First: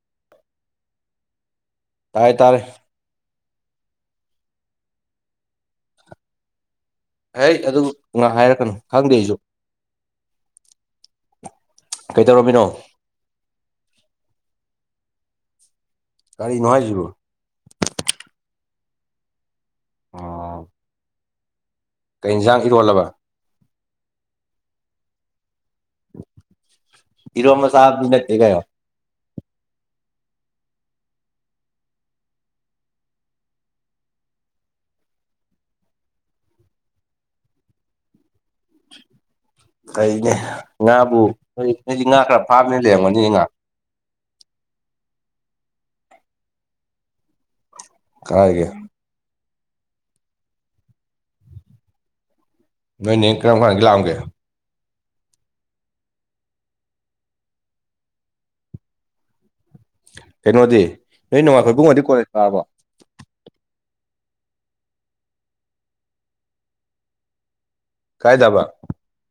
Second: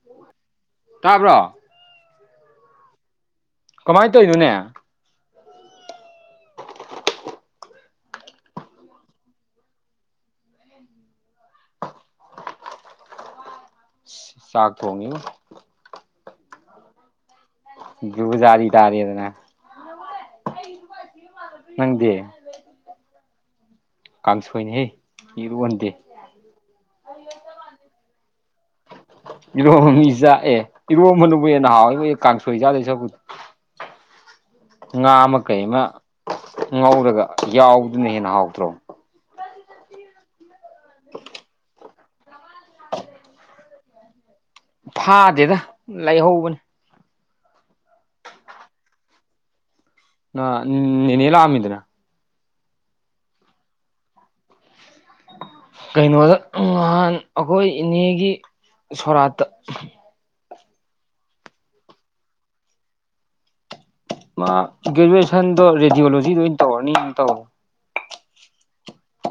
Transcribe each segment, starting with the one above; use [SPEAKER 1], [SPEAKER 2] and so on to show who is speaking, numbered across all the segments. [SPEAKER 1] [inaudible]
[SPEAKER 2] ꯇꯥꯕ꯭ꯔꯣ
[SPEAKER 1] ꯇꯥꯏꯔꯦ ꯇꯥꯔꯦ
[SPEAKER 2] ꯀꯃꯥꯏ ꯇꯗꯨꯨꯅꯦ
[SPEAKER 1] ꯑꯩ ꯑꯗꯨ ꯉꯥꯏ ꯍꯥꯏꯔꯛꯀꯅꯨ ꯈꯪꯗꯦ ꯑꯩꯁꯨ ꯀꯩꯇꯧꯔꯃꯤꯅꯣ
[SPEAKER 2] ꯆꯥꯛ ꯊꯣꯡꯉꯤ
[SPEAKER 1] ꯀꯒꯥꯔꯤ ꯅꯅꯨꯡꯍꯥꯏꯁꯤꯕꯨ
[SPEAKER 2] ꯖꯥꯔꯤ ꯇꯥꯔꯤꯗꯅ
[SPEAKER 1] ꯑꯥ ꯀꯩ ꯏꯟꯁꯥꯡ ꯏꯔꯣꯜꯂꯕ
[SPEAKER 2] ꯀꯥꯡꯁꯣꯏꯅꯤ ꯍꯦ ꯏꯔꯨꯟꯗꯦ
[SPEAKER 1] ꯍ ꯀꯣ
[SPEAKER 2] ꯏꯔꯣꯝꯆꯥ ꯑꯦ ꯏꯔꯣ ꯃꯅꯨꯡꯅꯕꯨ ꯍꯦ ꯅꯍꯥꯎꯋꯏꯕꯣꯏ ꯀꯥꯡꯁꯣꯏꯖꯥꯠꯗꯣꯏ ꯆꯄꯨꯗꯤ ꯉꯥ ꯑꯃ ꯀꯩ ꯑꯃ ꯉꯧꯔꯒ ꯌꯥꯎꯕꯗꯨꯅ ꯍꯦꯟꯅ ꯍꯥꯎꯗ꯭ꯔꯣ
[SPEAKER 1] ꯀꯩꯅꯦ ꯉꯥꯕꯨꯣꯏ ꯑꯩꯗꯤ ꯉꯥ ꯈꯔ ꯐꯥꯝꯅꯤꯅ ꯂꯩꯔꯝꯒꯅꯤꯅꯦ ꯉꯥ
[SPEAKER 2] ꯐꯥꯗꯦꯗ ꯂꯩꯥꯏꯍꯧꯕꯅꯤ
[SPEAKER 1] ꯀꯒꯦ
[SPEAKER 2] ꯑ ꯅꯅꯦꯂ ꯑꯃꯤꯗꯅ
[SPEAKER 1] ꯅꯣꯏꯅꯦ ꯀꯔꯝꯈꯥꯟ ꯒꯂꯥꯝꯒꯦ
[SPEAKER 2] ꯀꯩꯅꯣꯗ ꯅꯍꯥꯟ ꯑꯩꯈꯣꯏ ꯏꯅꯦꯒꯤ ꯁꯣꯔꯥꯠꯇ
[SPEAKER 1] ꯀꯩꯅꯣꯗꯤ ꯅꯣꯏ ꯅꯣꯡꯃꯥꯏꯈꯣꯏ ꯄꯨꯡꯕꯗꯤ ꯀꯣꯂꯦꯖ ꯇꯥꯔꯕ
[SPEAKER 2] ꯃꯥ ꯒ꯭ꯔꯦꯖꯨꯑꯦꯁꯟꯗꯣ ꯔꯦꯗꯤꯑꯣꯣꯂꯣꯖꯤꯗ ꯑꯣꯏꯅ ꯇꯧꯔꯅꯤ ꯇꯧ
[SPEAKER 1] ꯀꯥꯏ ꯗꯥꯕ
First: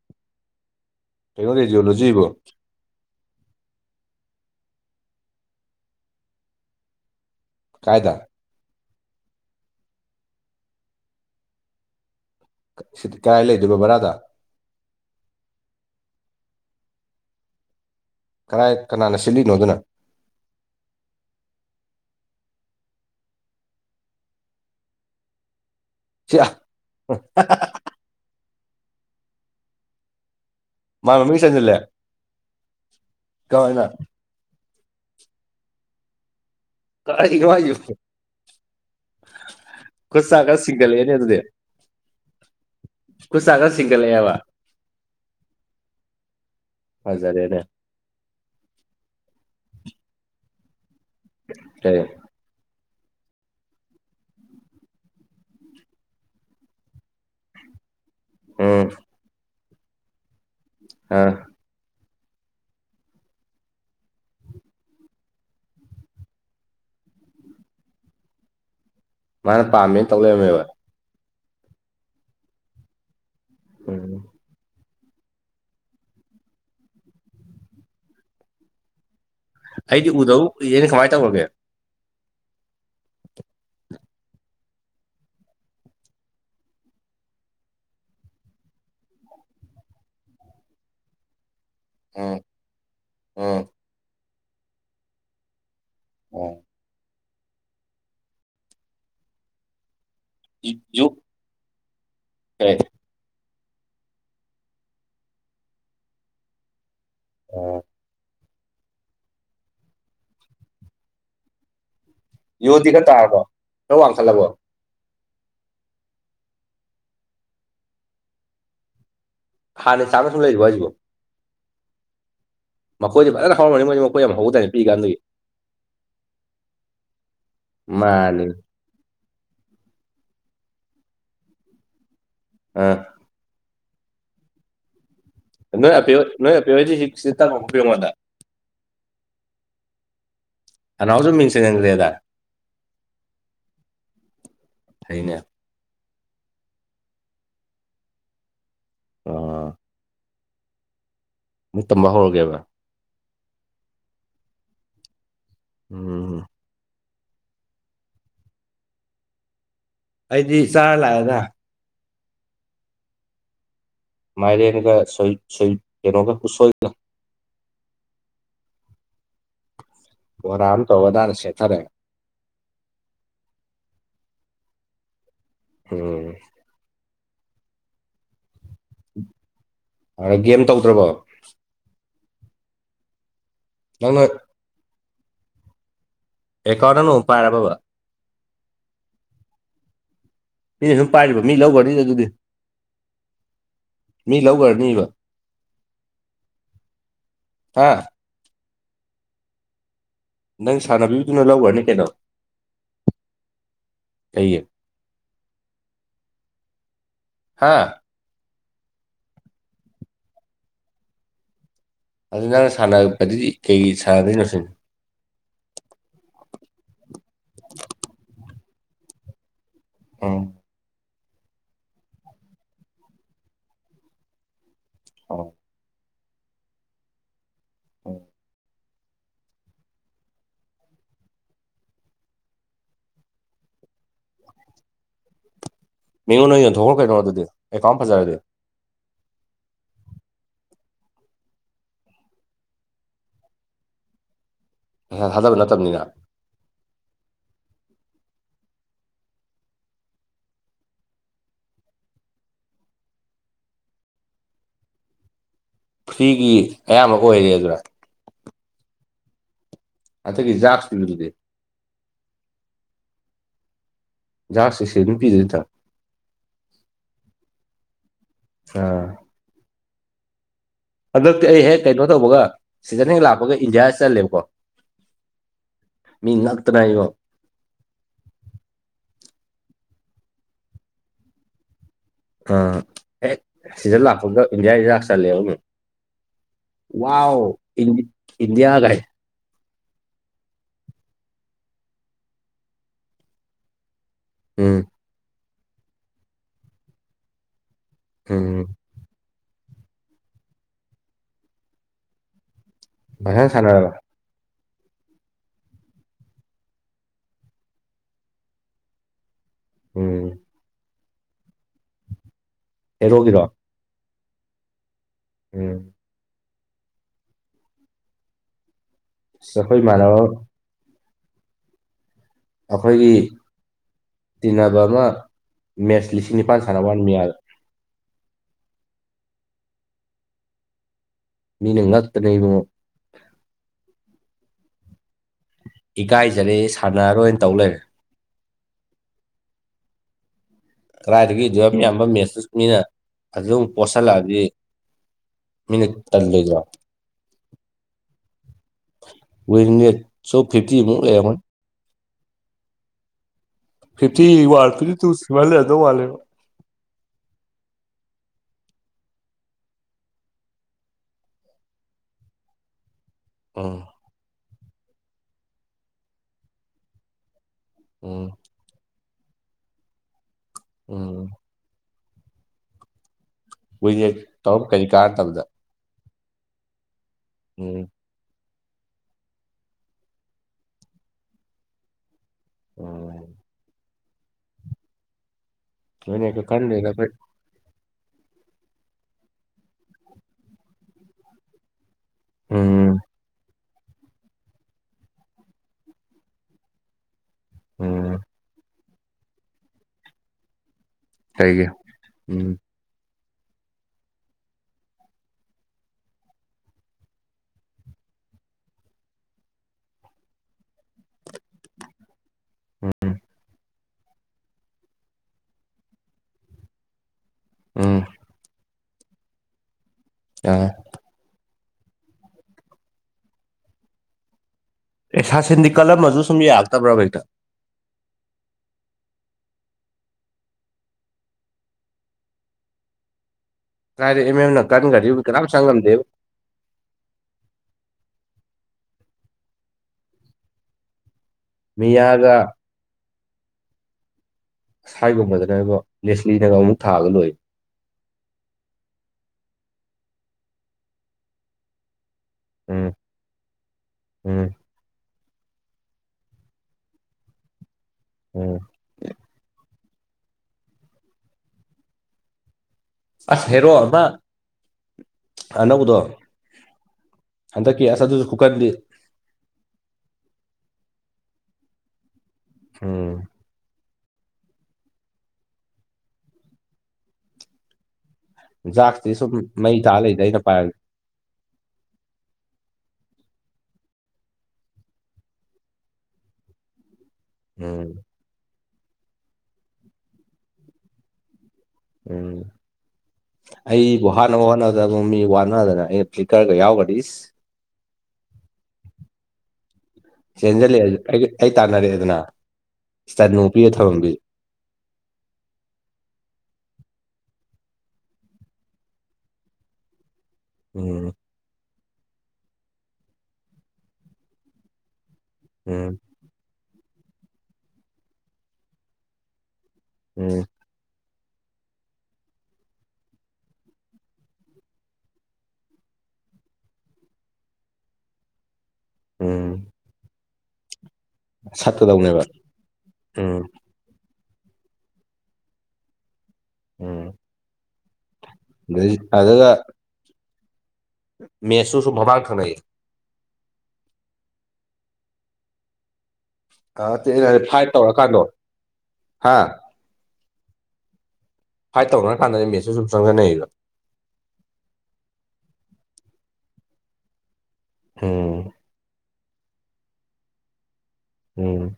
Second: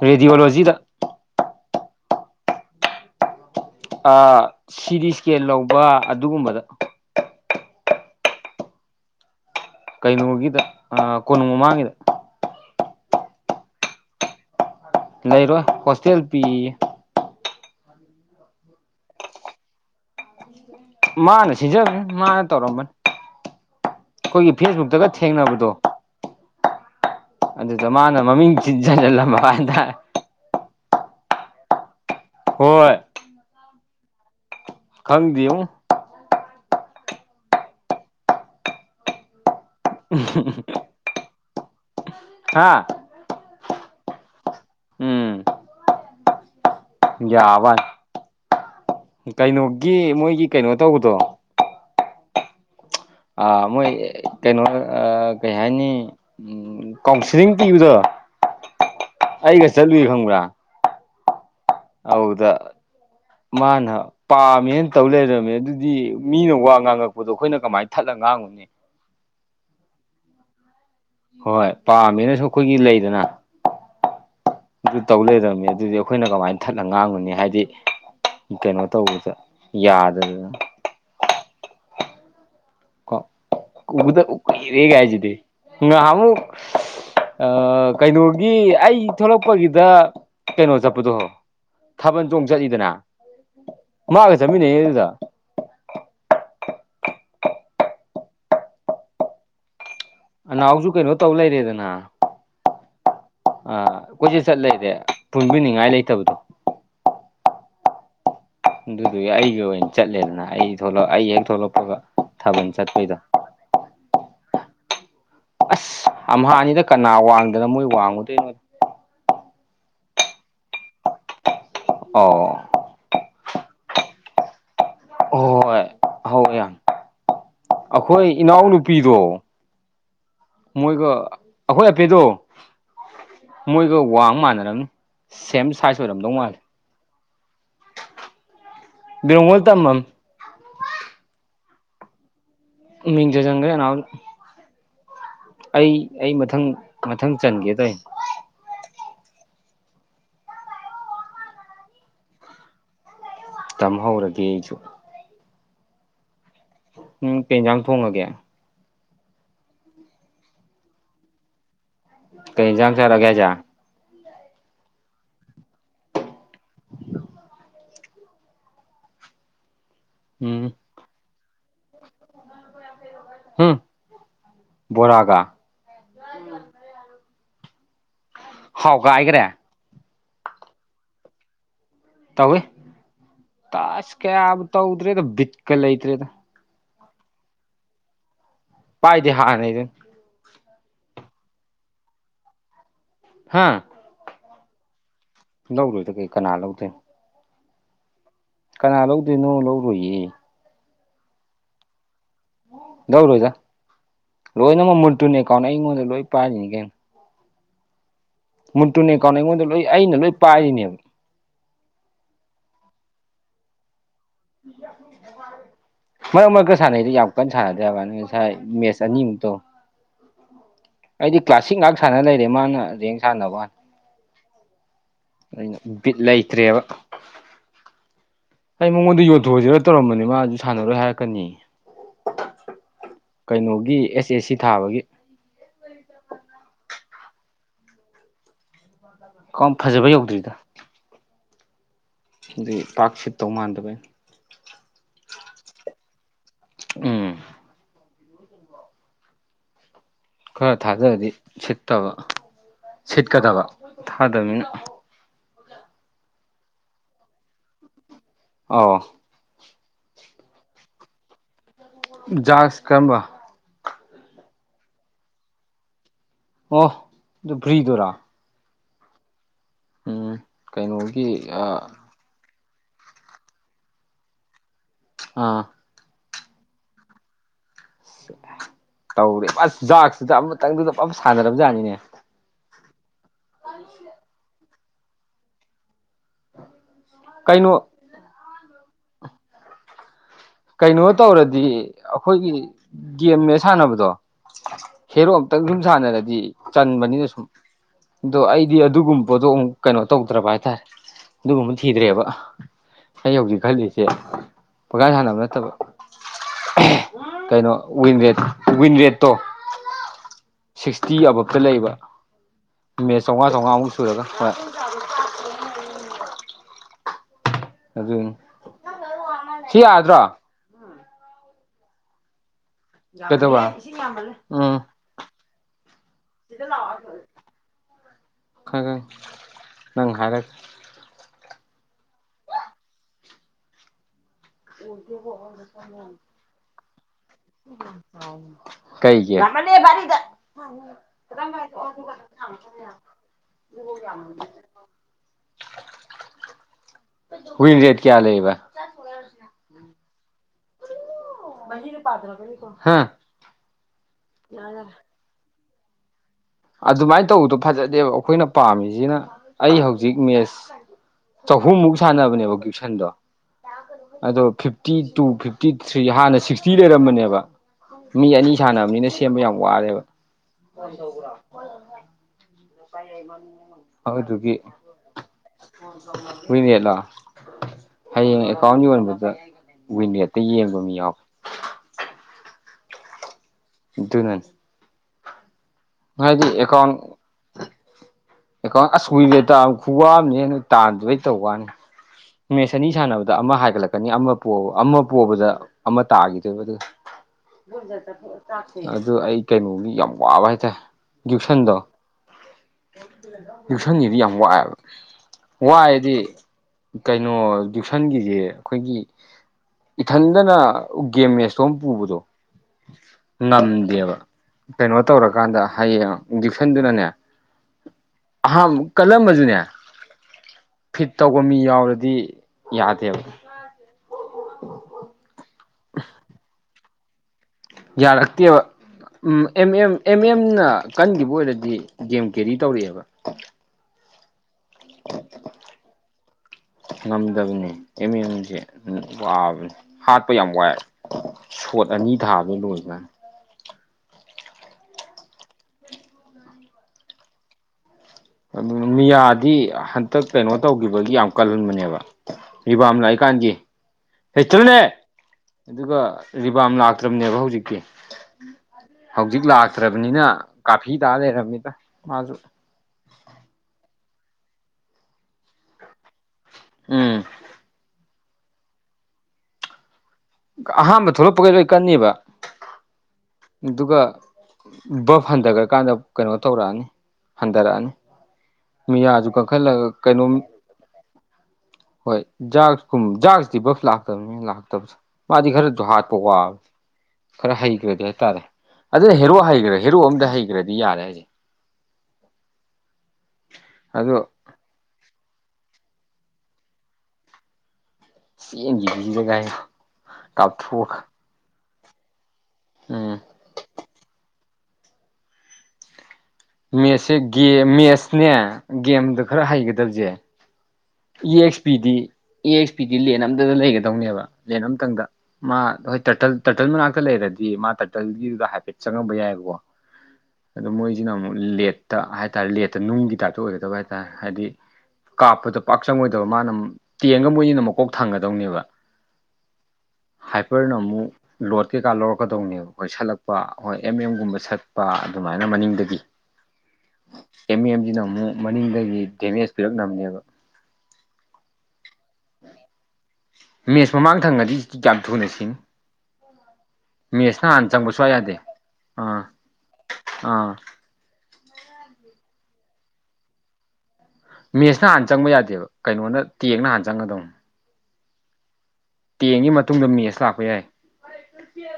[SPEAKER 2] [unintelligible] ꯖꯤꯗ
[SPEAKER 1] [unintelligible] ꯖꯤꯕ
[SPEAKER 2] ꯁꯤꯗꯤ ꯏꯁꯀꯦꯟ ꯂꯧꯕ ꯑꯗꯨꯒꯨꯝꯕꯗ
[SPEAKER 1] ꯀꯥꯏꯗ
[SPEAKER 2] ꯀꯩꯅꯣꯒꯤꯗ ꯀꯣꯅꯨꯡ ꯃꯃꯥꯡꯒꯤꯗ
[SPEAKER 1] ꯁꯤ ꯀꯥꯏ ꯂꯩꯗꯨꯕꯕꯔꯥꯗ
[SPEAKER 2] ꯂꯩꯔꯣꯏ ꯍꯣꯁꯇꯦꯜ ꯄꯤ
[SPEAKER 1] ꯀꯗꯥꯥꯏ ꯀꯅꯥꯅ ꯁꯤꯜꯂꯤꯅꯣ ꯑꯗꯨꯅ
[SPEAKER 2] ꯃꯥꯅ ꯁꯤꯟꯖꯕꯅꯤ ꯃꯥꯅ ꯇꯧꯔꯝꯕꯅꯤ ꯑꯩꯈꯣꯏꯒꯤ ꯐꯦꯁꯕꯨꯛꯇꯒ ꯊꯦꯡꯅꯕꯗꯣ
[SPEAKER 1] ꯁꯤ ꯑ
[SPEAKER 2] ꯑꯗꯨꯗ ꯃꯥꯅ ꯃꯃꯤꯡ ꯆꯤꯟꯖꯍꯜꯂꯝꯕꯀꯥꯟꯗ
[SPEAKER 1] ꯃꯥ ꯃꯃꯤ ꯆꯖꯂꯦ
[SPEAKER 2] ꯍꯣꯏ
[SPEAKER 1] ꯀꯅꯥ
[SPEAKER 2] ꯈꯪꯗꯨ
[SPEAKER 1] ꯀ ꯀ ꯈꯨ ꯁꯥ ꯈꯒ ꯂꯩꯅꯦ ꯑꯗꯨꯗ
[SPEAKER 2] ꯍꯥ
[SPEAKER 1] ꯀꯣꯏ ꯁꯥꯒꯔꯁꯤꯡꯒ ꯂꯩ ꯌꯥꯕ
[SPEAKER 2] ꯎꯝ
[SPEAKER 1] ꯐꯖꯔꯦꯅꯦ
[SPEAKER 2] ꯌꯥꯕ ꯀꯩꯅꯣꯒꯤ ꯃꯣꯏꯒꯤ ꯀꯩꯅꯣ ꯇꯧꯕꯗꯣ
[SPEAKER 1] ꯍ
[SPEAKER 2] ꯑ ꯃꯣꯏ ꯀꯩꯅꯣ ꯀꯩ ꯍꯥꯏꯅꯤ ꯀꯥꯎꯟꯁꯤꯂꯤꯡ ꯄꯤꯕꯗ
[SPEAKER 1] ꯎꯝ
[SPEAKER 2] ꯑꯩꯒ ꯆꯠꯂꯨꯏ ꯈꯪꯕ꯭ꯔꯥ
[SPEAKER 1] ꯑꯥ
[SPEAKER 2] ꯍꯥꯎꯗ ꯃꯥꯅ ꯄꯥꯝꯃꯦꯅ ꯇꯧ ꯂꯩꯔꯝꯃꯦ ꯑꯗꯨꯗꯤ ꯃꯤꯅ ꯋꯥ ꯉꯥꯡꯉꯛꯄꯗꯣ ꯑꯩꯈꯣꯏꯅ ꯀꯃꯥꯏꯅ ꯊꯠꯂ ꯉꯥꯡꯅꯤ
[SPEAKER 1] ꯃꯥꯅ ꯄꯥꯝꯃꯦꯅ ꯇꯧ ꯂꯩꯔꯝꯃꯦꯕ
[SPEAKER 2] ꯍꯣꯏ ꯄꯥꯝꯃꯤꯅꯁꯨ ꯑꯩꯈꯣꯏꯒꯤ ꯂꯩꯗꯅ
[SPEAKER 1] ꯎꯝ
[SPEAKER 2] ꯑꯗꯨ ꯇꯧ ꯂꯩꯗꯕꯅꯤ ꯑꯗꯨꯗꯤ ꯑꯩꯈꯣꯏꯅ ꯀꯃꯥꯏꯅ ꯊꯠꯂ ꯉꯥꯡꯕꯅꯤ ꯍꯥꯏꯗꯤ ꯀꯩꯅꯣ ꯇꯧꯕꯗ
[SPEAKER 1] ꯑꯩꯗꯤ ꯎꯗꯧ
[SPEAKER 2] ꯌꯥꯗꯗꯅ
[SPEAKER 1] ꯎꯗꯦꯩꯅ ꯀꯃꯥꯏꯅ ꯇꯧꯔꯒꯦ
[SPEAKER 2] ꯎꯗ ꯎꯔꯦꯒꯥꯏꯁꯤꯗꯤ ꯉꯃꯨ ꯑ ꯀꯩꯅꯣꯒꯤ ꯑꯩ ꯊꯣꯛꯂꯛꯄꯒꯤꯗ ꯀꯩꯅꯣ ꯆꯠꯄꯗꯣꯣ ꯊꯥꯕꯜ
[SPEAKER 1] ꯎꯝ
[SPEAKER 2] ꯆꯣꯡ ꯆꯠꯂꯤꯗꯅ
[SPEAKER 1] ꯎꯝ
[SPEAKER 2] ꯃꯥꯒ ꯆꯠꯃꯤꯟꯅꯩꯌꯦ ꯑꯗꯨꯗ
[SPEAKER 1] ꯎꯝ
[SPEAKER 2] ꯑ ꯍꯧꯁꯨ ꯀꯩꯅꯣ ꯇꯧ ꯂꯩꯔꯦꯗꯅ
[SPEAKER 1] ꯇ
[SPEAKER 2] ꯑꯥ ꯀꯈꯣꯏꯁꯦ ꯆꯠꯂꯔꯦ ꯄꯨꯟꯕꯤꯅꯤꯡꯉꯥꯏ ꯂꯩꯇꯕꯗꯣ
[SPEAKER 1] ꯑ
[SPEAKER 2] ꯑꯗꯨꯗꯨꯒꯤ ꯑꯩꯒꯤ ꯑꯣꯏꯅ ꯆꯠꯂꯦꯗꯅ ꯑꯩꯂ ꯑꯩ ꯍꯦꯛ ꯊꯣꯛꯂꯛꯄꯒ ꯊꯥꯕꯜ
[SPEAKER 1] ꯌꯣꯠꯇꯤꯒ
[SPEAKER 2] ꯆꯠꯄꯩꯗꯣ
[SPEAKER 1] ꯇꯥꯔꯕꯣ ꯅꯣꯏ ꯋꯥꯡꯈꯠꯂꯕꯣ
[SPEAKER 2] ꯑꯁ ꯑꯃ ꯑꯅꯤꯗ ꯀꯅꯥ ꯋꯥꯡꯗꯅ ꯃꯣꯏ ꯋꯥꯡꯉꯨꯗꯣꯏꯅꯣ
[SPEAKER 1] ꯍꯥꯟꯅꯩ ꯆꯥꯡꯗ ꯊꯨꯝ ꯂꯩꯔꯤꯕꯣ ꯍꯥꯢꯖꯤꯕꯣ
[SPEAKER 2] ꯑꯣ
[SPEAKER 1] ꯃꯈꯣꯏꯗꯤ ꯐꯖꯅ ꯍꯧꯔꯅꯤ ꯃꯣꯏ ꯃꯈꯣꯏ ꯌꯥꯝ ꯍꯧꯗꯅꯤ
[SPEAKER 2] ꯍ ꯍꯣꯏ ꯍ ꯌꯥ ꯑꯩꯈꯣꯏ
[SPEAKER 1] ꯃꯥꯅꯤ
[SPEAKER 2] ꯏꯅꯥꯎꯅꯨꯄꯤꯗꯣ ꯃꯣꯏꯒ ꯑꯩꯈꯣꯏ ꯑꯄꯦꯗꯣ
[SPEAKER 1] ꯑꯥ
[SPEAKER 2] ꯃꯣꯏꯒ ꯋꯥꯡ ꯃꯥꯟꯅꯔꯝꯅꯤ ꯁꯦꯝ
[SPEAKER 1] ꯅꯣꯏ
[SPEAKER 2] ꯁꯥꯏꯖ
[SPEAKER 1] ꯑꯄꯦ
[SPEAKER 2] ꯑꯣꯏꯔꯝꯗꯧ
[SPEAKER 1] ꯅꯣꯏ
[SPEAKER 2] ꯃꯥꯜꯂꯦ
[SPEAKER 1] ꯑꯄꯦ ꯍꯣꯏꯗꯤ ꯁꯤꯗ ꯇꯝꯃꯛꯄ꯭ꯔꯣ ꯑꯩꯉꯣꯟꯗ
[SPEAKER 2] ꯃꯣꯜ ꯇꯃꯝ
[SPEAKER 1] ꯅꯅꯥꯎꯁꯨ ꯃꯤꯡ ꯆꯟꯍꯟꯈ꯭ꯔꯦꯗ
[SPEAKER 2] ꯃꯤꯖꯖꯪꯒꯦꯅ
[SPEAKER 1] ꯐꯩꯅꯦ
[SPEAKER 2] ꯑꯩ ꯑꯩ ꯃꯊꯪ ꯃꯊꯪ ꯆꯟꯒꯦ ꯇꯏ
[SPEAKER 1] ꯑ ꯃꯨ ꯇꯝꯕ ꯍꯧꯔꯒꯦꯕ
[SPEAKER 2] ꯇꯝꯍꯧꯔꯒꯦ ꯑꯩꯁꯨ
[SPEAKER 1] ꯎꯝ
[SPEAKER 2] ꯎꯝ ꯇꯦꯟꯖꯥꯡ ꯊꯣꯡꯉꯒꯦ
[SPEAKER 1] ꯑꯩꯗꯤ ꯆꯥꯔ ꯂꯥꯛꯑꯗ
[SPEAKER 2] ꯀꯩꯖꯥꯡ ꯁꯔꯒꯌꯥꯖ
[SPEAKER 1] ꯃꯥꯏꯔꯦꯟꯒ ꯁꯣꯏꯠ ꯁꯣꯏꯠ ꯀꯩꯅꯣꯒ ꯎꯁꯣꯏꯒ ꯔ
[SPEAKER 2] ꯎꯝ
[SPEAKER 1] ꯑꯝꯇꯔꯦꯁ ꯈꯔꯦ
[SPEAKER 2] ꯎꯝ ꯣꯔꯥꯒ
[SPEAKER 1] ꯎꯝ
[SPEAKER 2] ꯍꯥꯎ ꯀꯥꯏꯒꯔꯦ
[SPEAKER 1] ꯑꯔ ꯒꯦꯝ ꯇꯧꯗ꯭ꯔꯕꯣ
[SPEAKER 2] ꯇꯧꯋ ꯇꯥꯁ
[SPEAKER 1] ꯅꯪꯅ
[SPEAKER 2] ꯀꯕ ꯇꯧꯗꯔꯦ ꯤꯀ ꯂꯩꯇꯔꯦ
[SPEAKER 1] ꯀꯗꯅ ꯎ ꯄꯥꯏꯔꯔꯕꯕ
[SPEAKER 2] ꯄꯥꯏꯗꯤꯦ ꯍꯥꯥꯟꯅꯗ
[SPEAKER 1] ꯃꯤꯅꯦ ꯁꯨꯝ ꯄꯥꯏꯔꯤꯕ ꯃꯤ ꯂꯧꯈꯅꯤ ꯑꯗꯨꯗꯤ
[SPEAKER 2] ꯍꯥꯥ
[SPEAKER 1] ꯃꯤ ꯂꯧꯒꯅꯤꯕ
[SPEAKER 2] ꯂꯧꯧꯔꯣꯏꯗ ꯀꯩ ꯀꯅꯥ ꯂꯧꯧꯗꯦ
[SPEAKER 1] ꯍꯥ
[SPEAKER 2] ꯀꯅꯥ ꯂꯧꯗꯣꯏꯅꯣ ꯂꯧꯔꯨꯌꯦ
[SPEAKER 1] ꯅꯪ ꯁꯥꯟꯅꯕꯤꯕꯗꯨꯅ ꯂꯧꯈꯔꯅꯤ ꯀꯩꯅꯣ
[SPEAKER 2] ꯂꯧꯧꯔꯣꯏꯗ
[SPEAKER 1] ꯀꯩꯒꯤ
[SPEAKER 2] ꯂꯣꯏꯅꯃꯛ ꯃꯨꯟꯇꯨꯅꯦ ꯀꯥꯎꯅ ꯑꯩꯉꯣꯟꯗ ꯂꯣꯏ ꯄꯥꯏꯔꯤꯅꯤ ꯀꯩꯅꯣ
[SPEAKER 1] ꯍꯥꯥ
[SPEAKER 2] ꯃꯨꯟꯇꯨꯅꯦ ꯀꯥꯎꯅ ꯑꯩꯉꯣꯟꯗ ꯂꯣꯏ ꯑꯩꯅ ꯂꯣꯏ ꯄꯥꯏꯔꯤꯅꯦꯕ
[SPEAKER 1] ꯑꯗꯨ ꯅꯪ ꯁꯥꯟꯅꯕꯗꯗꯤ ꯀꯩ
[SPEAKER 2] ꯃꯔꯛ ꯃꯔꯀ ꯁꯥꯟꯅꯩꯗꯤ ꯌꯥꯝ ꯀꯟꯅ ꯁꯥꯟꯅꯗꯦ ꯍꯥꯏꯕꯅꯤ ꯉꯁꯥꯏ ꯃꯁꯅꯤꯨꯛꯇ
[SPEAKER 1] ꯍꯝ
[SPEAKER 2] ꯑꯩꯗꯤ ꯀ꯭ꯂꯥꯁꯤꯛ ꯉꯥꯏꯍꯥꯛ ꯁꯥꯟꯅ ꯂꯩꯔꯦ ꯃꯥꯅ ꯌꯦꯡ ꯁꯥꯟꯅꯕꯥꯟ
[SPEAKER 1] ꯑꯣ
[SPEAKER 2] ꯑꯩꯅ ꯕꯤꯠ ꯂꯩꯇ꯭ꯔꯦꯕ
[SPEAKER 1] ꯍ
[SPEAKER 2] ꯑꯩ ꯃꯉꯣꯟꯗ ꯌꯣꯟꯊꯣꯛꯑꯁꯤꯔ ꯇꯧꯔꯝꯕꯅꯤ ꯃꯥ ꯑꯗꯨ ꯁꯥꯟꯅꯔꯣꯏ ꯍꯥꯏꯔꯛꯀꯅꯤ ꯀꯩꯅꯣꯒꯤ ꯑꯦꯁ ꯑꯦꯁ ꯁꯤ ꯊꯥꯕꯒꯤ
[SPEAKER 1] ꯑꯦꯀꯥꯎ ꯐꯖꯔꯦꯗ
[SPEAKER 2] ꯀ ꯐꯖꯕ ꯌꯧꯗ꯭ꯔꯤꯗ ꯑꯗꯤ ꯄꯥꯔꯁꯤꯞ ꯇꯧ ꯃꯥꯟꯗꯕꯩ
[SPEAKER 1] ꯊꯥꯗꯕ ꯅꯠꯇꯕꯅꯤꯅ
[SPEAKER 2] ꯎꯝ ꯈꯔ ꯊꯥꯖꯔꯗꯤ ꯁꯤꯠꯇꯕ ꯁꯤꯠꯀꯗꯕ ꯊꯥꯗꯃꯤꯅ
[SPEAKER 1] ꯐ꯭ꯔꯤꯒꯤ ꯑꯌꯥꯝꯕ ꯑꯣꯏꯔꯦ ꯑꯗꯨꯔ
[SPEAKER 2] ꯑ
[SPEAKER 1] ꯑ ꯀꯖꯥꯞ ꯊ ꯇꯗꯤ
[SPEAKER 2] ꯖꯥꯁ ꯀꯔꯝꯕ
[SPEAKER 1] ꯌꯥ ꯑꯁꯦ ꯁꯦ ꯅꯨꯄꯤꯤꯗꯦꯗ
[SPEAKER 2] ꯑꯣ ꯑꯗꯨ ꯐ꯭ꯔꯤꯗꯨꯔꯥ
[SPEAKER 1] ꯑꯥ
[SPEAKER 2] ꯑꯣ
[SPEAKER 1] ꯍꯟꯗꯛꯇꯤ ꯑꯩ ꯍꯦꯛ ꯀꯩꯅꯣ ꯇꯧꯕꯒ ꯁꯤꯖꯟ ꯍꯦꯛ ꯂꯥꯛꯄꯒ ꯏꯟꯗꯤꯌꯥ ꯆꯜꯂꯦꯕꯀꯣ
[SPEAKER 2] ꯑꯥ
[SPEAKER 1] ꯃꯤ ꯅꯛꯇ꯭ꯔ ꯍꯥꯏꯒꯣ
[SPEAKER 2] ꯇꯧꯔꯦ ꯑꯁ ꯖꯥꯛꯁꯤꯗ ꯑꯃꯇꯪꯗꯨꯗ ꯑꯃ ꯁꯥꯟꯅꯔꯕꯖꯥꯠꯅꯤꯅꯦ
[SPEAKER 1] ꯑꯥ ꯑꯦ ꯁꯤꯗ ꯂꯥꯛꯄꯗ ꯏꯟꯗꯤꯌꯥꯁꯤ ꯂꯥꯛ ꯆꯜꯂꯦꯕ ꯑꯃꯨꯛ ꯋꯥ
[SPEAKER 2] ꯀꯩꯅꯣ
[SPEAKER 1] ꯏꯟꯗꯤ ꯏꯟꯗꯤꯌꯥ ꯀꯥꯏ
[SPEAKER 2] ꯀꯩꯅꯣ ꯇꯧꯔꯗꯤ ꯑꯩꯈꯣꯏꯒꯤ ꯒꯦꯝꯅꯦ ꯁꯥꯟꯅꯕꯗꯣ
[SPEAKER 1] ꯎꯝ
[SPEAKER 2] ꯍꯦꯔꯣ ꯈꯤꯇꯪ ꯁꯨꯝ ꯁꯥꯟꯅꯔꯗꯤ ꯆꯟꯕꯅꯤꯅ ꯁꯨꯝ ꯑꯗꯣ
[SPEAKER 1] ꯎꯝ
[SPEAKER 2] ꯑꯩꯗꯤ ꯑꯗꯨꯒꯨꯝꯕ ꯄꯣꯠꯇꯣ ꯑꯃꯨꯛ ꯀꯩꯅꯣ ꯇꯧꯗ꯭ꯔꯕ ꯍꯥꯏꯇꯥꯔꯦ ꯑꯗꯨꯒꯨꯝꯕ ꯊꯤꯗ꯭ꯔꯦꯕ ꯑꯩ
[SPEAKER 1] ꯉꯁꯥꯡ
[SPEAKER 2] ꯍꯧꯖꯤꯛ
[SPEAKER 1] ꯁꯥꯟꯅꯔꯕ
[SPEAKER 2] ꯈꯜꯂꯤꯁꯦ ꯄꯀꯥ ꯁꯥꯟꯅꯕꯅ ꯠꯇꯕ ꯀꯩꯅꯣꯋꯤꯟ ꯔꯦꯠ ꯋꯤꯟ ꯔꯦꯠꯇꯣ
[SPEAKER 1] ꯎꯝ
[SPEAKER 2] ꯁꯤꯛꯁꯇꯤ ꯑꯕꯞꯇ ꯂꯩꯕ ꯃꯦ
[SPEAKER 1] ꯍꯦꯔꯣꯒꯤꯔꯣ
[SPEAKER 2] ꯆꯥꯝꯃꯉꯥ ꯆꯥꯝꯃꯉꯥꯃꯨꯛ ꯁꯨꯔꯒ ꯍꯣꯏ
[SPEAKER 1] ꯎꯝ
[SPEAKER 2] ꯑꯗꯨꯗ
[SPEAKER 1] ꯁꯈꯣꯏ ꯃꯥꯅꯕ ꯑꯩꯈꯣꯏꯒꯤ
[SPEAKER 2] ꯀꯗꯧꯕ ꯎꯝ
[SPEAKER 1] ꯇꯤꯟꯅꯕ ꯑꯃ ꯃꯦꯠꯁ ꯂꯤꯁꯤꯡ ꯅꯤꯄꯥꯟ ꯁꯥꯟꯅꯕꯃꯤ ꯌꯥꯗ
[SPEAKER 2] ꯈꯔ ꯈꯪ ꯅꯪ ꯍꯥꯏꯔꯒ
[SPEAKER 1] ꯃꯤꯅ ꯉ ꯇ ꯅꯩꯅꯣ
[SPEAKER 2] ꯎꯝ
[SPEAKER 1] ꯏꯀꯥꯏꯖꯔꯦ ꯁꯥꯟꯅꯔꯣꯏꯅ ꯇꯧ ꯂꯩꯔꯦ
[SPEAKER 2] ꯀꯩꯒꯤꯗ
[SPEAKER 1] ꯀꯗꯥꯏꯗꯒꯤ ꯗꯞ ꯌꯥꯝꯕ ꯃꯦꯆꯁ ꯃꯤꯅ ꯑꯗꯨꯝ ꯄꯣꯠꯁꯤꯜꯂꯛꯑꯗꯤ ꯃꯤꯅ ꯇ ꯂꯩꯖ
[SPEAKER 2] ꯋꯤꯟ ꯔꯦꯠ ꯀꯌꯥ ꯂꯩꯕ
[SPEAKER 1] ꯋꯤꯅꯦꯠ ꯁꯣ ꯐꯤꯞꯇꯤꯃꯨꯛ ꯂꯩꯝꯟ
[SPEAKER 2] [unintelligible]
[SPEAKER 1] ꯐꯤꯊꯤ ꯋꯥꯔꯇ ꯇꯨ ꯁꯤꯃꯗꯣ ꯋꯥꯂꯦꯕ
[SPEAKER 2] ꯑꯗꯨꯃꯥꯏꯅ ꯇꯧꯕꯗꯣ ꯐꯖꯗꯦꯕ ꯑꯩꯈꯣꯏꯅ ꯄꯥꯝꯃꯤꯁꯤꯅ ꯑꯩ ꯍꯧꯖꯤꯛ ꯃꯦꯁ ꯆꯍꯨꯝꯃꯨꯛ ꯁꯥꯟꯅꯕꯅꯦꯕ ꯀ꯭ꯌꯨꯁꯟꯗꯣ
[SPEAKER 1] ꯎꯝ
[SPEAKER 2] ꯑꯗꯣ ꯐꯤꯐꯇꯤ ꯇꯨ ꯐꯤꯐꯇꯤ ꯊ꯭ꯔꯤ ꯍꯥꯟꯅ ꯁꯤꯛꯁꯇꯤ ꯂꯩꯔꯝꯕꯅꯦꯕ
[SPEAKER 1] ꯎꯝ
[SPEAKER 2] ꯃꯤ ꯑꯅꯤ ꯁꯥꯟꯅꯕꯅꯤꯅ ꯁꯦꯝꯕ ꯌꯥꯝ ꯋꯥꯔꯦꯕ
[SPEAKER 1] ꯎꯝ
[SPEAKER 2] ꯥꯏ
[SPEAKER 1] ꯍꯨꯏꯅꯦꯦ ꯇ ꯀꯔꯤ ꯀꯥ ꯇꯕꯗ
[SPEAKER 2] ꯃꯤꯅꯤꯂ
[SPEAKER 1] ꯎꯝ
[SPEAKER 2] ꯀꯥꯎꯟ ꯌꯣꯟꯕꯗ ꯋꯤꯟꯒꯦꯠꯇ ꯌꯦꯡꯕ ꯑꯃ ꯌꯥꯎꯋ
[SPEAKER 1] ꯑꯣꯝ
[SPEAKER 2] ꯑꯗꯨ
[SPEAKER 1] ꯋꯤꯟꯌꯦꯛꯀ
[SPEAKER 2] ꯍꯥꯏꯗꯤ
[SPEAKER 1] ꯈꯟꯗꯦꯗ
[SPEAKER 2] ꯑꯦꯀꯣꯟ
[SPEAKER 1] ꯑꯩꯈꯣꯏ
[SPEAKER 2] ꯑꯁꯏꯕꯦ ꯇ ꯈꯨꯋꯥꯝꯅꯦ ꯅ ꯇꯥꯟꯗꯕꯩ ꯇꯧ ꯋꯥꯅꯤ
[SPEAKER 1] ꯎꯝ
[SPEAKER 2] ꯃꯦꯁꯅꯤ ꯁꯥꯟꯅꯕꯗ ꯑꯃ ꯀꯠꯂꯛꯀꯅꯤ ꯑꯃ ꯑꯃ ꯄꯣꯕꯗ ꯑꯃ ꯇꯥꯈꯤꯗꯣꯏꯕ ꯑꯗꯨꯒ
[SPEAKER 1] ꯎꯝ
[SPEAKER 2] ꯑꯗꯨ ꯑꯩ ꯀꯩꯅꯣꯒꯤ ꯌꯥꯝ ꯋꯥꯕ ꯍꯥꯏꯇꯥꯔꯦ
[SPEAKER 1] ꯍꯩꯒ ꯎꯝ
[SPEAKER 2] ꯌꯎꯁꯪꯉꯤꯗꯤ ꯌꯥꯝ ꯋꯥꯑꯦꯕ ꯋꯥꯏꯗꯤ ꯀꯩꯅꯣ ꯎꯁꯟꯒꯤꯁꯦ ꯑꯩꯈꯣꯏꯒꯤ ꯏꯊꯟꯗꯅ ꯒꯦꯝ ꯃꯦꯁꯇꯣ ꯑꯃ ꯄꯨꯕꯗꯣ
[SPEAKER 1] ꯎꯝ
[SPEAKER 2] ꯉ ꯕ ꯀꯩꯅꯣ ꯇꯧꯔꯀꯥꯟꯗ ꯍꯌꯦꯡ ꯗ꯭ꯌꯨꯁꯟꯗꯨꯅꯅꯦ
[SPEAKER 1] ꯎꯝ
[SPEAKER 2] ꯀꯜꯂꯝꯃꯁꯨꯅꯦ
[SPEAKER 1] ꯑ
[SPEAKER 2] ꯐꯤꯠ ꯇ ꯃꯤ ꯌꯥꯎꯔꯗꯤ ꯌꯥꯗꯦꯕ
[SPEAKER 1] ꯀꯂꯝ ꯑꯃꯁꯨ ꯁꯨꯝ ꯌꯥꯛꯇꯕ꯭ꯔꯣ ꯕꯦꯛꯇ
[SPEAKER 2] ꯌꯥꯔꯛꯇꯦꯕ ꯎꯝ ꯑꯦꯝ ꯑꯦꯝ ꯑꯦꯝ ꯑꯦꯝꯅ ꯀꯟꯈꯤꯕ ꯑꯣꯏꯔꯗꯤ ꯒꯦꯝ ꯀꯦꯔꯤ ꯇꯧꯔꯛꯑꯦꯕ
[SPEAKER 1] ꯀꯥꯏꯔ ꯏꯃ ꯑꯦꯝꯅ ꯀꯟꯈ꯭ ꯀꯅꯥꯝ ꯆꯪꯂꯝꯗꯦꯕ
[SPEAKER 2] ꯎꯝ ꯋꯥꯕꯅꯤ ꯍꯥꯠꯄ ꯌꯥꯝ ꯋꯥꯏ ꯁꯣꯠ ꯑꯅꯤ
[SPEAKER 1] ꯃꯤꯌꯥꯒ
[SPEAKER 2] ꯊꯥꯕꯅꯤ ꯂꯣꯏꯕꯅꯤ
[SPEAKER 1] ꯉꯁꯥꯏꯒꯨꯝꯕꯗꯅꯣ ꯂꯦꯁꯂꯤꯅꯒ ꯑꯃꯨꯛ ꯊꯥꯒ ꯂꯣꯏ
[SPEAKER 2] ꯑꯗꯨ ꯃꯤꯌꯥꯗꯤ ꯍꯟꯇꯛ ꯀꯩꯅꯣ ꯇꯧꯈꯤꯕꯒꯤ ꯌꯥꯝ ꯀꯜꯍꯟꯕꯅꯦꯕ
[SPEAKER 1] ꯎꯝ
[SPEAKER 2] ꯔꯤꯕꯥꯝ ꯂꯥꯛꯏꯀꯥꯟꯒꯤ
[SPEAKER 1] ꯎꯝ
[SPEAKER 2] ꯍꯩꯇ꯭ꯔꯅꯦ ꯑꯗꯨꯒ ꯔꯤꯕꯥꯝ ꯂꯥꯛꯇ꯭ꯔꯕꯅꯦꯕ ꯍꯧꯖꯤꯛꯇꯤ
[SPEAKER 1] ꯎꯝ
[SPEAKER 2] ꯍꯧꯖꯤꯛ ꯂꯥꯛ ꯐꯠꯇ꯭ꯔꯕꯅꯤꯅ ꯀꯥꯐꯤ ꯇꯥ ꯂꯩꯔꯕꯅꯤꯗ ꯃꯥꯁꯨ
[SPEAKER 1] ꯑꯁ ꯍꯦꯔꯣ ꯑꯅꯧꯕꯗꯣ
[SPEAKER 2] ꯎꯝ
[SPEAKER 1] ꯑꯗ ꯀ ꯑꯁ ꯑꯗꯨ ꯈꯨꯨꯀꯥꯟꯗ
[SPEAKER 2] ꯑꯍꯥꯟꯕ ꯊꯣꯛꯂꯛꯄꯒꯩ ꯂꯣꯏ ꯀꯟꯅꯕ
[SPEAKER 1] ꯑꯣꯝ
[SPEAKER 2] ꯑꯗꯨꯒ ꯕꯞ ꯍꯟꯊꯈ꯭ꯔꯀꯥꯟꯗ ꯀꯩꯅꯣ ꯇꯧꯔꯛꯑꯅꯤ ꯍꯟꯊꯔꯛꯑꯅꯤ
[SPEAKER 1] ꯖꯥꯛꯁꯇꯤ
[SPEAKER 2] ꯃꯤꯌꯥꯁꯨ
[SPEAKER 1] ꯁꯨꯝ ꯃꯩ
[SPEAKER 2] ꯀꯟꯈꯠꯂꯒ
[SPEAKER 1] ꯇꯥ ꯂꯩꯗ
[SPEAKER 2] ꯀꯩꯅꯣꯝ
[SPEAKER 1] ꯑꯩꯅ ꯄꯥꯏꯕꯗ
[SPEAKER 2] ꯍꯣꯏ ꯖꯥꯛ ꯀꯨꯝ ꯖꯥꯛꯁꯤꯗꯤ ꯕꯁ ꯂꯥꯛꯇꯕꯅꯤ ꯂꯥꯛꯇꯕ ꯃꯥꯗꯤ ꯈꯔꯁꯨ ꯍꯥꯠꯄ ꯋꯥꯕꯅꯤ ꯈꯔ
[SPEAKER 1] ꯎꯝ
[SPEAKER 2] ꯍꯩꯈ꯭ꯔꯗꯤ ꯍꯥꯏꯇꯥꯔꯦ ꯑꯗꯨꯅ ꯍꯦꯔꯣ ꯍꯩꯈ꯭ꯔꯦ ꯍꯦꯔꯣ ꯑꯝꯗ ꯍꯩꯈ꯭ꯔꯗꯤ ꯌꯥꯔꯦ ꯍꯥꯏꯁꯦ
[SPEAKER 1] ꯎꯝ ꯑꯩ
[SPEAKER 2] ꯑꯗꯣ
[SPEAKER 1] ꯋꯥꯍꯥꯅ ꯋꯥꯍꯅꯗ ꯃꯤ ꯋꯥꯅꯗꯅ ꯑꯩꯅ ꯐ꯭ꯂꯤꯛꯀꯔꯒ ꯌꯥꯎꯒꯗꯤꯁ
[SPEAKER 2] ꯁꯤ ꯒ
[SPEAKER 1] ꯆꯦꯟꯁꯤꯜꯂꯛꯑꯦ ꯑꯩ ꯑꯩ ꯇꯥꯟꯅꯔꯛꯑꯦꯗꯅ
[SPEAKER 2] ꯎꯝ
[SPEAKER 1] ꯏꯁꯟꯨꯄꯤꯔ ꯊꯧꯔꯝꯕꯤ
[SPEAKER 2] ꯃꯦꯠꯁꯦ ꯃꯦꯁꯅꯦ ꯒꯦꯝꯗ ꯈꯔ ꯍꯩꯒꯗꯕꯁꯦ
[SPEAKER 1] ꯎꯝ
[SPEAKER 2] ꯄꯤ ꯗꯤ ꯑꯦ ꯑꯦꯛꯁ ꯄꯤ ꯗꯤ ꯂꯦꯟ ꯑꯃꯇ ꯂꯩꯒꯗꯧꯅꯦꯕ ꯂꯦꯟ ꯑꯃꯇꯪꯗ ꯃꯥ
[SPEAKER 1] ꯎꯝ
[SPEAKER 2] ꯍꯣꯏ ꯇꯇ ꯇꯇꯜ ꯃꯅꯥꯛꯇ ꯂꯩꯔꯗꯤ ꯃꯥ ꯇꯇꯜꯒꯤꯗꯨꯗ ꯍꯥꯏꯐꯦꯠ ꯆꯪꯉꯝꯕ ꯌꯥꯏꯑꯕꯀꯣ
[SPEAKER 1] ꯎꯝ
[SPEAKER 2] ꯑꯗ ꯃꯣꯏ ꯁꯤꯅ ꯑꯃꯨꯛ ꯂꯦꯠꯇ ꯍꯥꯏꯇꯥꯥꯔꯦ ꯂꯦꯠꯇ ꯅꯨꯡꯒꯤ ꯇꯥꯏꯞꯇ ꯑꯣꯏꯒꯗꯕ ꯍꯥꯏꯇꯥꯔꯦ ꯍꯥꯏꯗꯤ ꯀꯥꯞꯄꯗ ꯄꯥꯛ ꯆꯪꯉꯣꯏꯗꯕ ꯃꯥꯅ ꯇꯦꯟꯒ ꯃꯣꯏꯅꯤꯅ ꯃꯀꯣꯛ ꯊꯥꯡꯒꯗꯧꯅꯦꯕ
[SPEAKER 1] ꯎꯝ
[SPEAKER 2] ꯍꯥꯏꯄꯔꯅ ꯑꯃꯨꯛ ꯂꯣꯠ ꯀꯩꯀꯥ
[SPEAKER 1] ꯁꯠꯀꯗꯧꯅꯦꯕ
[SPEAKER 2] ꯂꯧꯔꯛꯀꯗꯧꯅꯦꯕ ꯑꯩꯈꯣꯏ ꯁꯠꯂꯛꯄ
[SPEAKER 1] ꯎꯝ
[SPEAKER 2] ꯍꯣꯏ ꯑꯦꯝ ꯑꯦꯝꯒꯨꯝꯕ ꯁꯠꯄ ꯑꯗꯨꯃꯥꯏꯅ ꯃꯅꯤꯡꯗꯒꯤ
[SPEAKER 1] ꯎꯝ
[SPEAKER 2] ꯁꯤꯅ ꯑꯃꯨꯛ
[SPEAKER 1] ꯑꯗꯩ
[SPEAKER 2] ꯃꯅꯤꯡꯗꯒꯤ ꯗꯦꯃꯦꯖ ꯄꯤꯔꯛꯅꯕꯅꯦꯕ
[SPEAKER 1] ꯃꯦꯁꯁ ꯎ ꯕꯥꯥꯛ ꯈꯅ
[SPEAKER 2] ꯃꯦꯠꯆ ꯃꯃꯥꯡ ꯊꯪꯅꯗꯤ ꯀ ꯌꯥꯝ ꯊꯨꯅ ꯁꯤꯅꯤ ꯃꯦꯁꯅ
[SPEAKER 1] ꯐꯥꯏꯠ
[SPEAKER 2] ꯍꯥꯟꯅ ꯆꯪꯕ ꯁꯋꯥꯏ
[SPEAKER 1] ꯇꯧꯔꯀꯥꯟꯗꯣ
[SPEAKER 2] ꯌꯥꯗꯦ ꯑꯥ
[SPEAKER 1] ꯍꯥ
[SPEAKER 2] ꯑꯥ
[SPEAKER 1] ꯐꯥꯏꯠ ꯇꯧꯅꯔ ꯀꯥꯟꯗꯗꯤ ꯃꯦꯠꯁꯁꯨ ꯁꯨꯝ ꯆꯪꯁꯤꯟꯅꯩꯌꯦꯕ
[SPEAKER 2] ꯃꯦꯁꯅ ꯍꯥꯟꯅ ꯆꯪꯕ ꯌꯥꯗꯦꯕ ꯀꯩꯅꯣꯅ ꯇꯦꯡꯅ ꯍꯥꯟꯅ ꯆꯪꯒꯗꯧ
[SPEAKER 1] ꯑꯣ
[SPEAKER 2] ꯇꯦꯡꯒꯤ ꯃꯇꯨꯡꯗ ꯃꯦꯁ ꯂꯥꯛꯄ ꯌꯥꯏ
[SPEAKER 1] ꯎꯝ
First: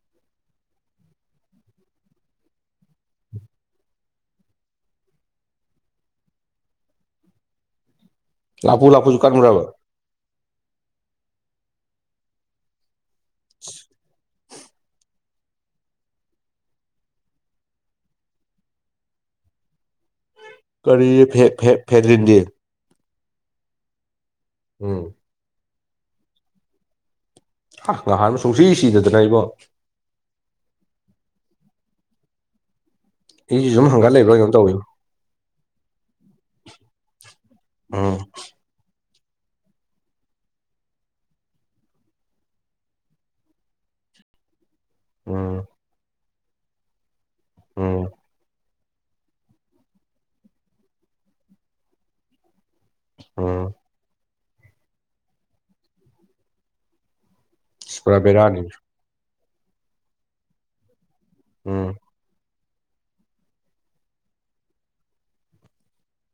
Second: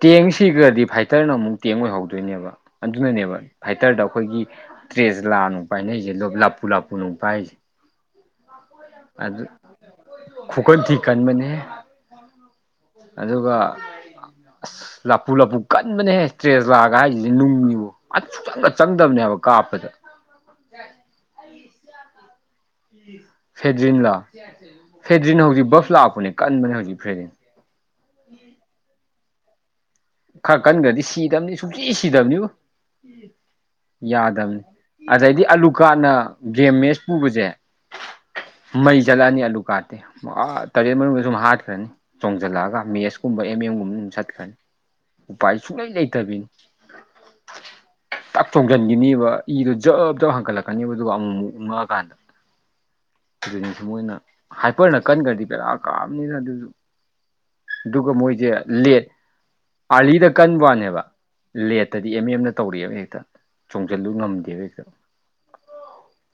[SPEAKER 2] ꯇꯦꯡꯁꯤꯒꯗꯤ ꯐꯥꯏꯇꯔꯅ ꯑꯃꯨꯛ ꯇꯦꯡ ꯑꯣꯏꯍꯧꯗꯣꯏꯅꯦꯕ ꯑꯗꯨꯅꯅꯦꯕ ꯐꯥꯏꯇꯔꯗ ꯑꯩꯈꯣꯏꯒꯤ ꯏꯁꯦꯁ ꯂꯥꯛꯑ ꯅꯨꯡ ꯄꯥꯏꯅ ꯑꯩꯁꯦ ꯂꯞꯄꯨ ꯂꯞꯄꯨ ꯅꯨꯡ ꯄꯥꯏꯁꯦ
[SPEAKER 1] ꯂꯥꯄꯨ ꯂꯥꯄꯨ ꯆ ꯀꯥꯟꯔꯕꯔ
[SPEAKER 2] ꯈꯨꯀꯟꯊꯤ ꯀꯟꯕꯅꯤ ꯑꯗꯨꯒ ꯑꯁ ꯂꯐꯨ ꯂꯐꯨ ꯀꯟꯕꯅꯦꯍꯦ ꯇꯇ꯭ꯔꯦꯖ ꯂꯥꯛꯑꯒ ꯍꯥꯏꯁꯤꯁꯦ ꯅꯨꯡꯅꯤꯕꯨ ꯑꯁꯨꯨꯆꯪꯒ ꯆꯪꯗꯕꯅꯦꯕ ꯀꯥ ꯍꯥꯄꯗ
[SPEAKER 1] ꯀꯔꯤ ꯐꯦꯗꯂꯤꯗꯤꯦ
[SPEAKER 2] ꯐꯦꯗ꯭ꯔꯤꯟꯂꯥ
[SPEAKER 1] ꯎꯝ
[SPEAKER 2] ꯐꯦꯗ꯭ꯔꯤꯟ ꯍꯧꯖꯤꯛ ꯕꯐ ꯂꯥꯛꯄꯅꯦ ꯀꯟꯕꯅꯦ ꯍꯧꯖꯤꯛ ꯐꯦꯔꯤꯟ
[SPEAKER 1] ꯅꯍꯥꯟ ꯁꯨꯡꯁꯤ ꯁꯤꯗꯗꯅ ꯏꯕꯣ
[SPEAKER 2] ꯈꯔ ꯀꯟꯒ꯭ꯔꯗꯤ ꯁꯤꯗꯕꯅꯤ ꯁꯨꯡꯁꯤ ꯁꯤꯗꯕꯅꯤꯕꯨ
[SPEAKER 1] ꯑꯩꯁꯤ ꯁꯨꯝ ꯍꯪꯒꯠ ꯂꯩꯕ꯭ꯔꯥ ꯀꯩꯅꯣꯝ
[SPEAKER 2] ꯌꯥꯗꯕꯅꯤ
[SPEAKER 1] ꯇꯧꯋꯤ
[SPEAKER 2] ꯑꯗꯩꯗꯤ ꯑꯂꯨꯀꯥꯟꯅ ꯒꯦꯃꯦꯖ ꯄꯨꯕꯁꯦ
[SPEAKER 1] ꯎꯝ
[SPEAKER 2] ꯃꯩ ꯖꯜꯂꯅꯤ ꯑꯂꯨ ꯀꯥꯇꯇꯩ ꯇꯔꯦꯠ ꯃꯅꯨꯡꯗ ꯁꯨꯝ ꯍꯥꯠꯈ꯭ꯔꯅꯤ ꯆꯣꯡꯖꯜꯂꯛꯑꯒ ꯃꯦꯠꯁꯀꯨꯝꯕ ꯑꯦꯝ ꯑꯦꯝꯒꯨꯝꯕ ꯆꯠꯈꯅꯤ ꯎꯄꯥꯏ
[SPEAKER 1] ꯎꯝ
[SPEAKER 2] ꯁꯨꯡꯛꯂꯩ ꯂꯩꯇꯥꯕꯤꯅꯤ
[SPEAKER 1] ꯎꯝ
[SPEAKER 2] ꯇꯥꯛ ꯊꯣꯡꯁꯤꯟꯈꯤꯅꯦꯕ ꯏꯗꯣ ꯖꯕ ꯖꯕ ꯍꯪꯒꯠꯂꯛꯀꯅꯦꯕ ꯑꯗꯨꯒ ꯑꯃꯨꯛ ꯑꯃꯨꯛ ꯎꯪꯉꯛꯑꯀꯥꯟꯗ
[SPEAKER 1] ꯎꯝ
[SPEAKER 2] ꯑꯗꯨꯅꯤꯁꯨ ꯃꯣꯏꯅ ꯍꯥꯏꯄꯔꯅ ꯀꯟꯈ꯭ꯔꯗꯤ ꯄꯦꯔꯥ ꯀꯥꯞꯕꯅꯤꯅ ꯑꯗꯨꯁꯨ ꯑꯗꯨꯒ
[SPEAKER 1] ꯄꯨꯔꯥ
[SPEAKER 2] ꯃꯣꯏꯁꯦ
[SPEAKER 1] ꯕꯦꯔꯥꯅꯤ
[SPEAKER 2] ꯂꯦꯠ ꯑꯥꯂꯤꯗ ꯀꯟꯕ ꯋꯥꯅꯦꯕ
[SPEAKER 1] ꯎꯝ
[SPEAKER 2] ꯂꯦꯠꯇꯗꯤ ꯑꯦꯝ ꯑꯦꯝꯅ ꯇꯧꯔꯤꯛꯑꯦꯕ ꯍꯦꯛꯇ ꯆꯣꯡꯁꯤꯜꯂꯨ ꯉꯝꯗꯦꯕ ꯍꯦꯛꯇ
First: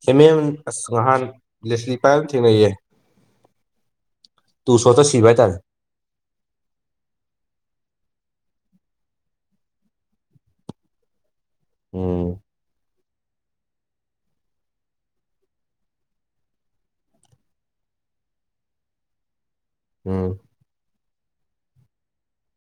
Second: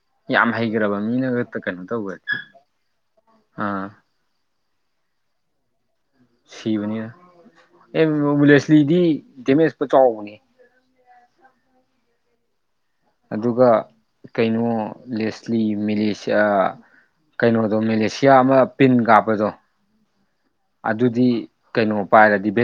[SPEAKER 1] ꯑꯦꯝ
[SPEAKER 2] ꯌꯥꯝ
[SPEAKER 1] ꯑꯦꯝ ꯑꯁ
[SPEAKER 2] ꯍꯩꯈ꯭ꯔꯕ
[SPEAKER 1] ꯅꯍꯥꯟ
[SPEAKER 2] ꯃꯤꯅ ꯍꯛꯇ ꯀꯩꯅꯣ
[SPEAKER 1] ꯂꯦꯁꯂꯤ
[SPEAKER 2] ꯇꯧꯋꯦ
[SPEAKER 1] ꯄꯥꯏꯕ ꯑꯃ ꯊꯦꯡꯅꯩꯌꯦ
[SPEAKER 2] ꯑꯥ
[SPEAKER 1] ꯇꯨ ꯁꯣꯠꯇ ꯁꯤꯚꯥ ꯍꯥꯏꯇꯔꯦ
[SPEAKER 2] ꯁꯤꯕꯅꯤꯅ ꯑꯦ ꯂꯦꯁꯂꯤꯗꯤ ꯗꯦꯃꯦꯖꯄ ꯆꯥꯎꯕꯅꯦ
[SPEAKER 1] ꯎꯝ
[SPEAKER 2] ꯑꯗꯨꯒ ꯀꯩꯅꯣ ꯂꯦꯁꯂꯤ ꯃꯦꯂꯦꯁꯤꯌꯥ ꯀꯩꯅꯣꯗꯣ ꯃꯦꯂꯦꯁꯤꯌꯥ ꯑꯃ ꯄꯤꯟ ꯀꯥꯞꯄꯗꯣ
[SPEAKER 1] ꯎꯝ
[SPEAKER 2] ꯑꯗꯨꯗꯤ ꯀꯩꯅꯣ ꯄꯥꯏꯔꯗꯤ